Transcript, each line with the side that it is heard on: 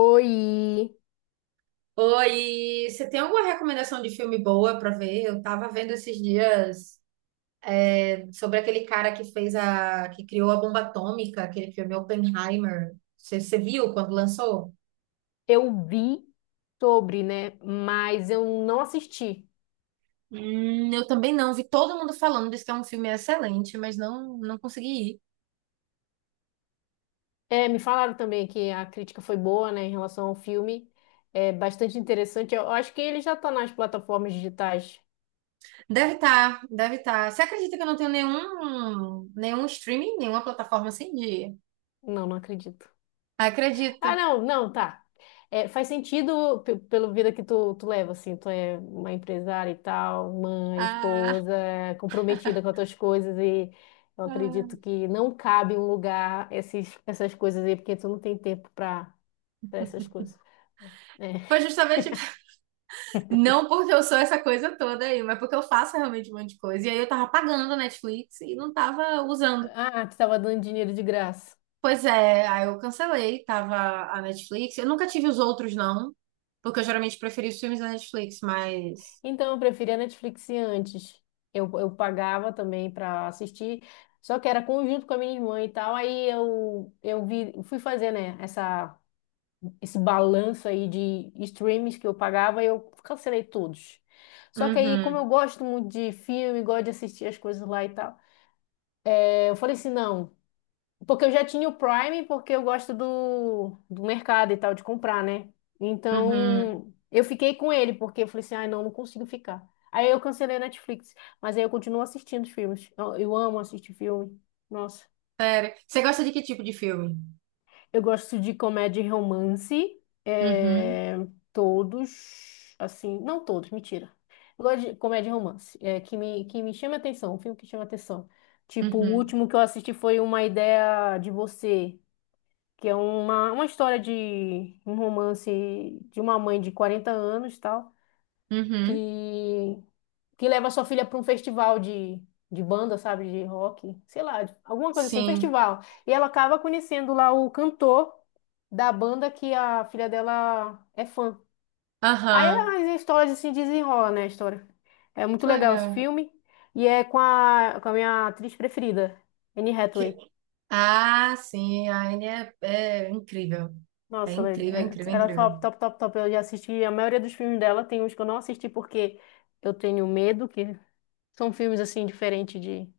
left: Oi,
right: Oi, você tem alguma recomendação de filme boa pra ver? Eu tava vendo esses dias sobre aquele cara que fez que criou a bomba atômica, aquele filme Oppenheimer. Você viu quando lançou?
left: eu vi sobre, né? Mas eu não assisti.
right: Eu também não, vi todo mundo falando, disse que é um filme excelente, mas não consegui ir.
left: É, me falaram também que a crítica foi boa, né, em relação ao filme. É bastante interessante. Eu acho que ele já tá nas plataformas digitais.
right: Deve estar, deve estar. Você acredita que eu não tenho nenhum streaming, nenhuma plataforma assim de?
left: Não, não acredito.
right: Acredita.
left: Ah, não, não, tá. É, faz sentido pelo vida que tu leva, assim. Tu é uma empresária e tal, mãe,
right: Ah,
left: esposa, comprometida com as tuas coisas e eu acredito
right: ah.
left: que não cabe em um lugar essas coisas aí, porque tu não tem tempo pra para essas coisas. É.
right: Foi justamente. Não porque eu sou essa coisa toda aí, mas porque eu faço realmente um monte de coisa. E aí eu tava pagando a Netflix e não tava usando.
left: Ah, tu estava dando dinheiro de graça.
right: Pois é, aí eu cancelei, tava a Netflix. Eu nunca tive os outros, não, porque eu geralmente preferi os filmes da Netflix, mas.
left: Então eu preferia Netflix antes. Eu pagava também para assistir, só que era conjunto com a minha irmã e tal. Aí eu vi, fui fazer, né, esse balanço aí de streams que eu pagava e eu cancelei todos. Só que aí, como eu
right: Uhum,
left: gosto muito de filme, gosto de assistir as coisas lá e tal, é, eu falei assim: não. Porque eu já tinha o Prime, porque eu gosto do mercado e tal, de comprar, né?
right: uhum.
left: Então, eu fiquei com ele, porque eu falei assim, ai, não, não consigo ficar. Aí eu cancelei a Netflix, mas aí eu continuo assistindo os filmes. Eu amo assistir filme. Nossa.
right: Sério. Você gosta de que tipo de filme?
left: Eu gosto de comédia e romance.
right: Uhum,
left: É, todos, assim, não todos, mentira. Eu gosto de comédia e romance, é, que me chama atenção, um filme que chama atenção. Tipo, o
right: uhum,
left: último que eu assisti foi Uma Ideia de Você. Que é uma história de um romance de uma mãe de 40 anos, tal,
right: uhum.
left: que que leva sua filha para um festival de banda, sabe, de rock, sei lá, alguma coisa assim,
right: Sim.
left: festival. E ela acaba conhecendo lá o cantor da banda que a filha dela é fã. Aí
right: Aham.
left: as histórias se desenrolam, né, a história. É muito
right: Que
left: legal esse
right: legal.
left: filme e é com a minha atriz preferida, Anne
right: Que-
left: Hathaway.
right: Ah, sim, a Anne é incrível. É
left: Nossa, ela,
right: incrível,
left: ela
right: incrível,
left: ela é top,
right: incrível.
left: top, top, top. Eu já assisti a maioria dos filmes dela. Tem uns que eu não assisti porque eu tenho medo, que são filmes assim, diferentes de.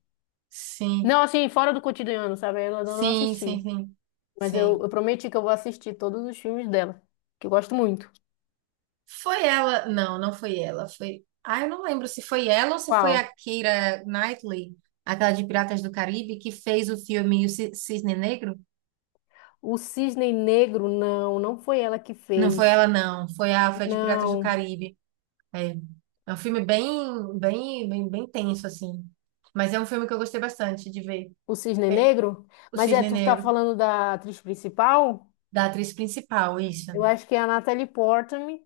right: Sim.
left: Não, assim, fora do cotidiano, sabe? Eu não
right: Sim, sim,
left: assisti.
right: sim.
left: Mas eu,
right: Sim.
left: eu prometi que eu vou assistir todos os filmes dela, que eu gosto muito.
right: Foi ela. Não, não foi ela. Foi. Ah, eu não lembro se foi ela ou se foi a
left: Qual?
right: Keira Knightley, aquela de Piratas do Caribe, que fez o filme Cisne Negro.
left: O Cisne Negro, não, não foi ela que
right: Não foi
left: fez.
right: ela, não. Foi foi a de Piratas do
left: Não.
right: Caribe. É. É um filme bem, bem, bem, bem tenso, assim. Mas é um filme que eu gostei bastante de ver.
left: O Cisne
right: É,
left: Negro?
right: o
left: Mas é,
right: Cisne
left: tu tá
right: Negro,
left: falando da atriz principal?
right: da atriz principal, isso.
left: Eu acho que é a Natalie Portman.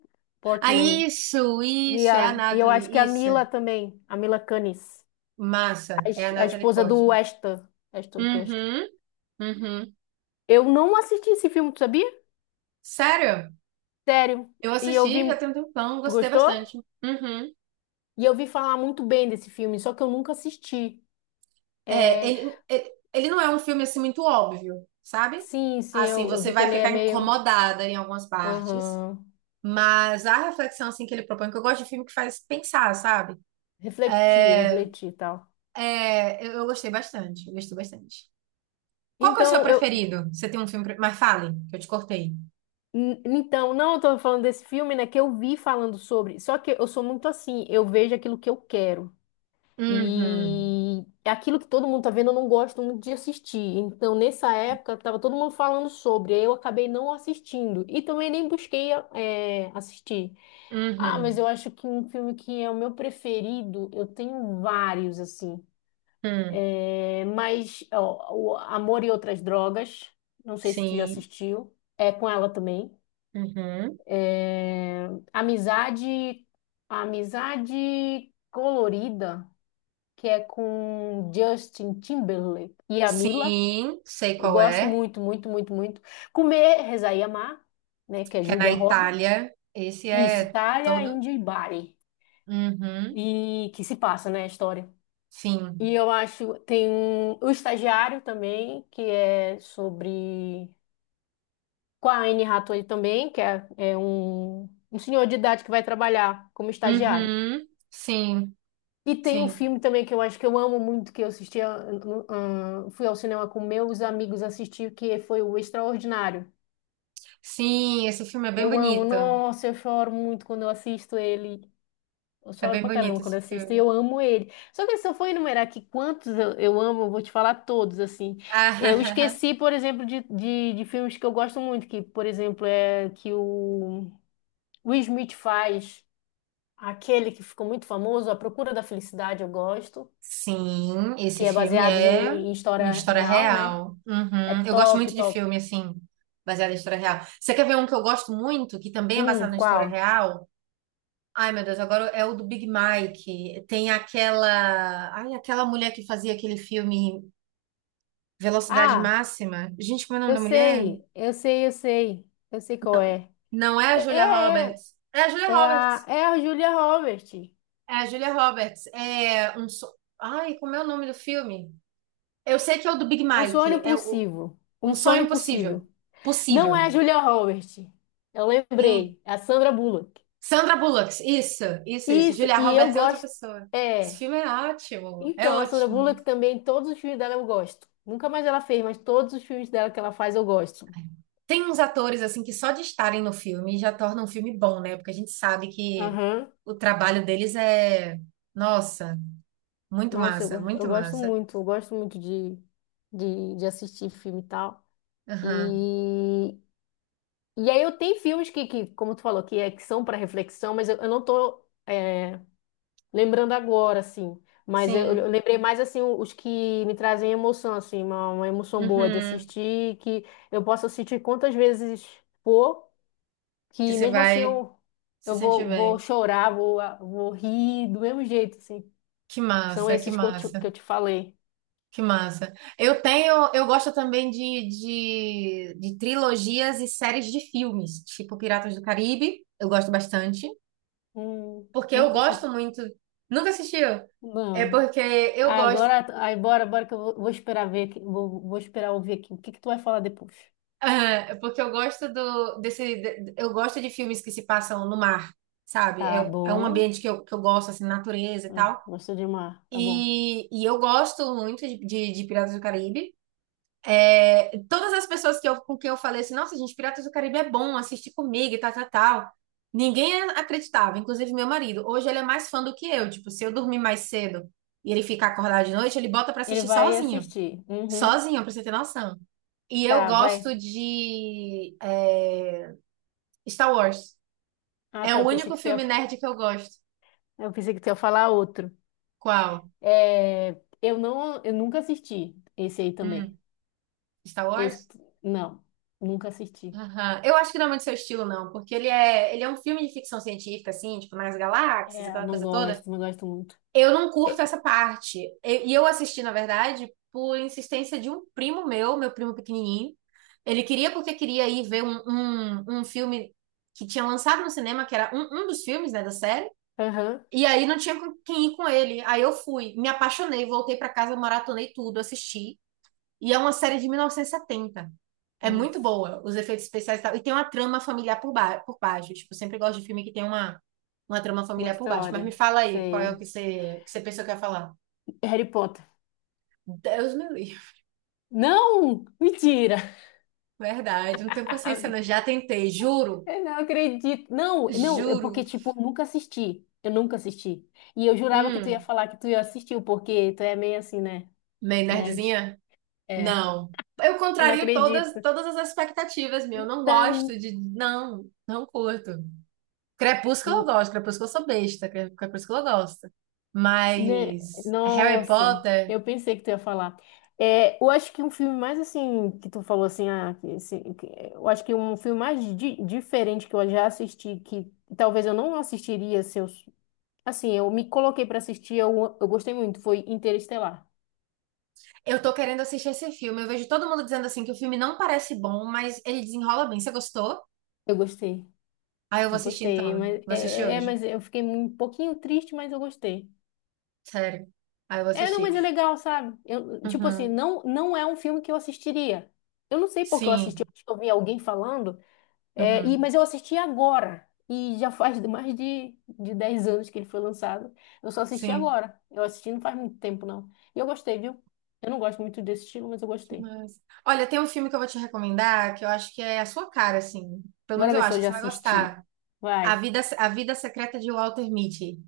right: Ah,
left: Portman.
right: isso,
left: E,
right: isso, é a
left: a, e eu acho que
right: Natalie,
left: a
right: isso.
left: Mila também, a Mila Kunis,
right: Massa, é a
left: a
right: Natalie
left: esposa do
right: Portman.
left: Ashton, Ashton Kutcher.
right: Uhum. Uhum.
left: Eu não assisti esse filme, tu sabia?
right: Sério?
left: Sério.
right: Eu
left: E eu
right: assisti já
left: vi.
right: tem um tempão,
left: Tu
right: gostei
left: gostou?
right: bastante. Uhum.
left: E eu vi falar muito bem desse filme, só que eu nunca assisti.
right: É,
left: É,
right: ele não é um filme assim muito óbvio, sabe?
left: sim, sim,
right: Assim,
left: eu
right: você
left: vi que
right: vai
left: ele é
right: ficar
left: meio.
right: incomodada em algumas partes,
left: Aham.
right: mas a reflexão assim que ele propõe, que eu gosto de filme que faz pensar, sabe?
left: Refletir, refletir e tal.
right: É, eu gostei bastante, eu gostei bastante. Qual que é o seu
left: Então, eu.
right: preferido? Você tem um filme, mas fale, que eu te cortei.
left: Então, não, eu tô falando desse filme, né? Que eu vi falando sobre. Só que eu sou muito assim, eu vejo aquilo que eu quero.
right: Uhum.
left: E é aquilo que todo mundo tá vendo, eu não gosto muito de assistir. Então, nessa época, tava todo mundo falando sobre, aí eu acabei não assistindo. E também nem busquei assistir. Ah, mas eu
right: Uhum.
left: acho que um filme que é o meu preferido, eu tenho vários, assim.
right: Hum.
left: Mas, ó, o Amor e Outras Drogas, não sei se tu já
right: Sim.
left: assistiu, é com ela também.
right: Uhum.
left: Eh, Amizade, Amizade Colorida que é com Justin Timberlake e a Mila.
right: Sim, sei
left: Eu
right: qual
left: gosto
right: é.
left: muito, muito, muito, muito. Comer, Rezar e Amar, né, que é
right: Que é na
left: Julia
right: Itália.
left: Roberts.
right: Esse
left: Isso,
right: é
left: Thalia,
right: todo?
left: Índio e Bari.
right: Uhum,
left: E que se passa, né, a história. E
right: sim.
left: eu acho, o Estagiário também, que é sobre... Com a Anne Hathaway também, que é, é um senhor de idade que vai trabalhar como estagiário.
right: Uhum, sim,
left: E tem um
right: sim.
left: filme também que eu acho que eu amo muito, que eu assisti, fui ao cinema com meus amigos assistir, que foi o Extraordinário.
right: Sim, esse filme é bem
left: Eu amo,
right: bonito.
left: nossa, eu choro muito quando eu assisto ele. Eu
right: É
left: choro
right: bem
left: pra caramba
right: bonito
left: quando
right: esse
left: assisto, e
right: filme.
left: eu amo ele. Só que se eu for enumerar aqui quantos eu amo, eu vou te falar todos, assim. Eu
right: Ah,
left: esqueci, por exemplo, de filmes que eu gosto muito, que, por exemplo, é que o Will Smith faz, aquele que ficou muito famoso, A Procura da Felicidade, eu gosto.
right: sim, esse
left: Que é
right: filme
left: baseado
right: é
left: em
right: uma
left: história
right: história
left: real, né?
right: real.
left: É
right: Uhum. Eu gosto
left: top,
right: muito de
left: top.
right: filme, assim, baseado em história real. Você quer ver um que eu gosto muito, que também é baseado na história
left: Qual?
right: real? Ai, meu Deus, agora é o do Big Mike. Tem aquela, ai, aquela mulher que fazia aquele filme Velocidade
left: Ah,
right: Máxima. Gente, como é o nome da mulher?
left: eu sei qual é.
right: Não é a
left: É,
right: Julia
left: é, é
right: Roberts. É a Julia
left: É a,
right: Roberts.
left: é a Julia Roberts.
right: É a Julia Roberts. É um so... Ai, como é o nome do filme? Eu sei que é o do Big
left: Um
right: Mike.
left: sonho
right: É o...
left: possível.
right: Um
left: Um
right: Sonho
left: sonho
right: Impossível.
left: possível. Não
right: Possível.
left: é a Julia Roberts. Eu
right: Quem?
left: lembrei, é a Sandra Bullock.
right: Sandra Bullock. Isso, isso, isso.
left: Isso,
right: Julia
left: e eu
right: Roberts é outra
left: gosto.
right: pessoa. Esse
left: É.
right: filme é ótimo. É
left: Então, a Sandra
right: ótimo.
left: Bullock também, todos os filmes dela eu gosto. Nunca mais ela fez, mas todos os filmes dela que ela faz eu gosto.
right: Tem uns atores, assim, que só de estarem no filme já tornam um filme bom, né? Porque a gente sabe que
left: Aham.
right: o trabalho deles é... Nossa, muito
left: Nossa,
right: massa, muito massa.
left: eu gosto muito de, de assistir filme e tal.
right: Aham,
left: E, e aí eu tenho filmes que como tu falou, que, é, que são para reflexão, mas eu não tô lembrando agora, assim. Mas eu
right: sim.
left: lembrei mais, assim, os que me trazem emoção, assim, uma emoção boa de
right: Uhum.
left: assistir, que eu posso assistir quantas vezes for,
right: Que
left: que
right: você
left: mesmo assim
right: vai se
left: eu
right: sentir
left: vou, vou
right: bem.
left: chorar, vou, vou rir do mesmo jeito, assim.
right: Que
left: São
right: massa, que
left: esses que
right: massa,
left: que eu te falei.
right: que massa. Eu tenho, eu gosto também de trilogias e séries de filmes, tipo Piratas do Caribe, eu gosto bastante, porque eu
left: Nunca
right: gosto
left: assisti.
right: muito. Nunca assistiu? É
left: Não.
right: porque eu gosto,
left: Agora, bora que vou esperar ver aqui, vou esperar ouvir aqui o que que tu vai falar depois.
right: é porque eu gosto eu gosto de filmes que se passam no mar, sabe?
left: Tá
right: É um
left: bom.
right: ambiente que eu gosto, assim, natureza e tal.
left: Gostou de mar, tá bom.
right: E eu gosto muito de Piratas do Caribe. É, todas as pessoas com quem eu falei assim, nossa, gente, Piratas do Caribe é bom, assiste comigo e tal, tal, tal. Ninguém acreditava, inclusive meu marido. Hoje ele é mais fã do que eu. Tipo, se eu dormir mais cedo e ele ficar acordado de noite, ele bota pra
left: Ele
right: assistir
left: vai
right: sozinho.
left: assistir. Uhum.
right: Sozinho, pra você ter noção. E eu
left: Tá, vai.
right: gosto Star Wars.
left: Ah,
right: É
left: tá,
right: o único filme nerd que eu gosto.
left: eu pensei que tu ia falar outro.
right: Qual?
left: É, eu nunca assisti esse aí também.
right: Hum, Star Wars?
left: Não, nunca assisti.
right: Aham. Eu acho que não é muito seu estilo, não, porque ele é um filme de ficção científica, assim, tipo, nas galáxias,
left: É, eu
right: aquela
left: não
right: coisa toda.
left: gosto, não gosto muito.
right: Eu não curto
left: É.
right: essa parte. E eu assisti, na verdade, por insistência de um primo meu, meu primo pequenininho. Ele queria porque queria ir ver um filme que tinha lançado no cinema, que era um dos filmes, né, da série.
left: Aham.
right: E aí não tinha com quem ir com ele. Aí eu fui, me apaixonei, voltei pra casa, maratonei tudo, assisti. E é uma série de 1970. É muito
left: Nossa,
right: boa, os efeitos especiais e tal. E tem uma trama familiar por baixo. Tipo, eu sempre gosto de filme que tem uma trama
left: uma
right: familiar por baixo. Mas
left: história.
right: me fala aí, qual é o
left: Sei.
right: que você pensou que ia falar?
left: Harry Potter.
right: Deus me livre.
left: Não, mentira.
right: Verdade, não tenho paciência, não. Já tentei, juro.
left: Eu não acredito. Não, não, é
right: Juro.
left: porque tipo, eu nunca assisti. Eu nunca assisti. E eu jurava que
right: Hum,
left: tu ia assistir, porque tu é meio assim, né?
right: meio
left: Nerd.
right: nerdzinha?
left: É.
right: Não. Eu
left: Eu não
right: contrario
left: acredito.
right: todas as expectativas, meu. Eu não
left: Tam,
right: gosto de. Não, não curto. Crepúsculo eu gosto, Crepúsculo eu sou besta, Crepúsculo eu gosto.
left: né?
right: Mas Harry
left: Nossa,
right: Potter,
left: eu pensei que tu ia falar. É, eu acho que um filme mais assim, que tu falou assim, ah, que, eu acho que um filme mais diferente que eu já assisti, que talvez eu não assistiria se eu assim, eu me coloquei pra assistir, eu gostei muito, foi Interestelar.
right: eu tô querendo assistir esse filme. Eu vejo todo mundo dizendo assim que o filme não parece bom, mas ele desenrola bem. Você gostou?
left: Eu gostei,
right: Aí eu vou
left: eu
right: assistir
left: gostei,
right: então.
left: mas
right: Vou assistir hoje.
left: mas eu fiquei um pouquinho triste, mas eu gostei.
right: Sério. Aí eu vou
left: É, não, mas
right: assistir.
left: é legal, sabe? Eu, tipo assim,
right: Uhum.
left: não é um filme que eu assistiria. Eu não sei porque eu assisti,
right: Sim.
left: eu acho que eu vi alguém falando,
right: Uhum.
left: mas eu assisti agora. E já faz mais de 10 anos que ele foi lançado. Eu só assisti
right: Sim.
left: agora. Eu assisti não faz muito tempo, não. E eu gostei, viu? Eu não gosto muito desse estilo, mas eu
right: Que
left: gostei.
right: massa. Olha, tem um filme que eu vou te recomendar que eu acho que é a sua cara, assim. Pelo menos
left: Bora
right: eu
left: ver se
right: acho
left: eu
right: que
left: já
right: você vai
left: assisti.
right: gostar. A
left: Vai.
right: Vida, a Vida Secreta de Walter Mitty.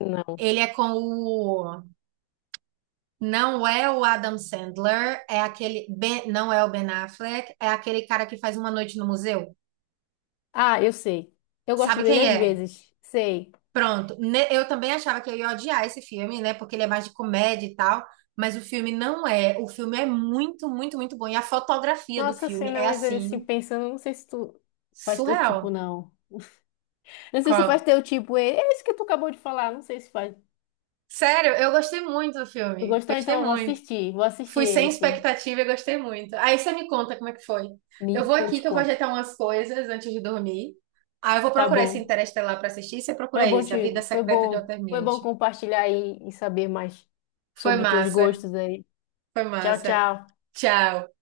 left: Não.
right: Ele é com o. Não é o Adam Sandler, é aquele não é o Ben Affleck, é aquele cara que faz Uma Noite no Museu.
left: Ah, eu sei. Eu gosto
right: Sabe
left: dele
right: quem
left: às
right: é?
left: vezes. Sei.
right: Pronto. Eu também achava que eu ia odiar esse filme, né? Porque ele é mais de comédia e tal, mas o filme não é. O filme é muito, muito, muito bom. E a fotografia do
left: Nossa, assim,
right: filme é
left: não, mas
right: assim,
left: assim, pensando, não sei se tu faz teu tipo,
right: surreal.
left: não. Não sei se faz
right: Qual?
left: teu tipo. Ele. É isso que tu acabou de falar, não sei se faz.
right: Sério, eu gostei muito do
left: Tu
right: filme.
left: gostou,
right: Gostei
left: então eu vou
right: muito.
left: assistir. Vou assistir
right: Fui
left: ele,
right: sem
left: sim.
right: expectativa e gostei muito. Aí você me conta como é que foi. Eu vou
left: Eu
right: aqui
left: te
right: que eu vou
left: conto.
right: ajeitar umas coisas antes de dormir. Aí eu vou
left: Tá
right: procurar esse
left: bom.
right: Interestelar para assistir. Você
left: Foi
right: procura
left: bom
right: esse, A
left: te...
right: Vida
left: Foi
right: Secreta de
left: bom.
right: Walter
left: Foi bom
right: Mitty.
left: compartilhar e saber mais
right: Foi
left: sobre os teus
right: massa,
left: gostos aí.
right: foi
left: Tchau,
right: massa.
left: tchau.
right: Tchau.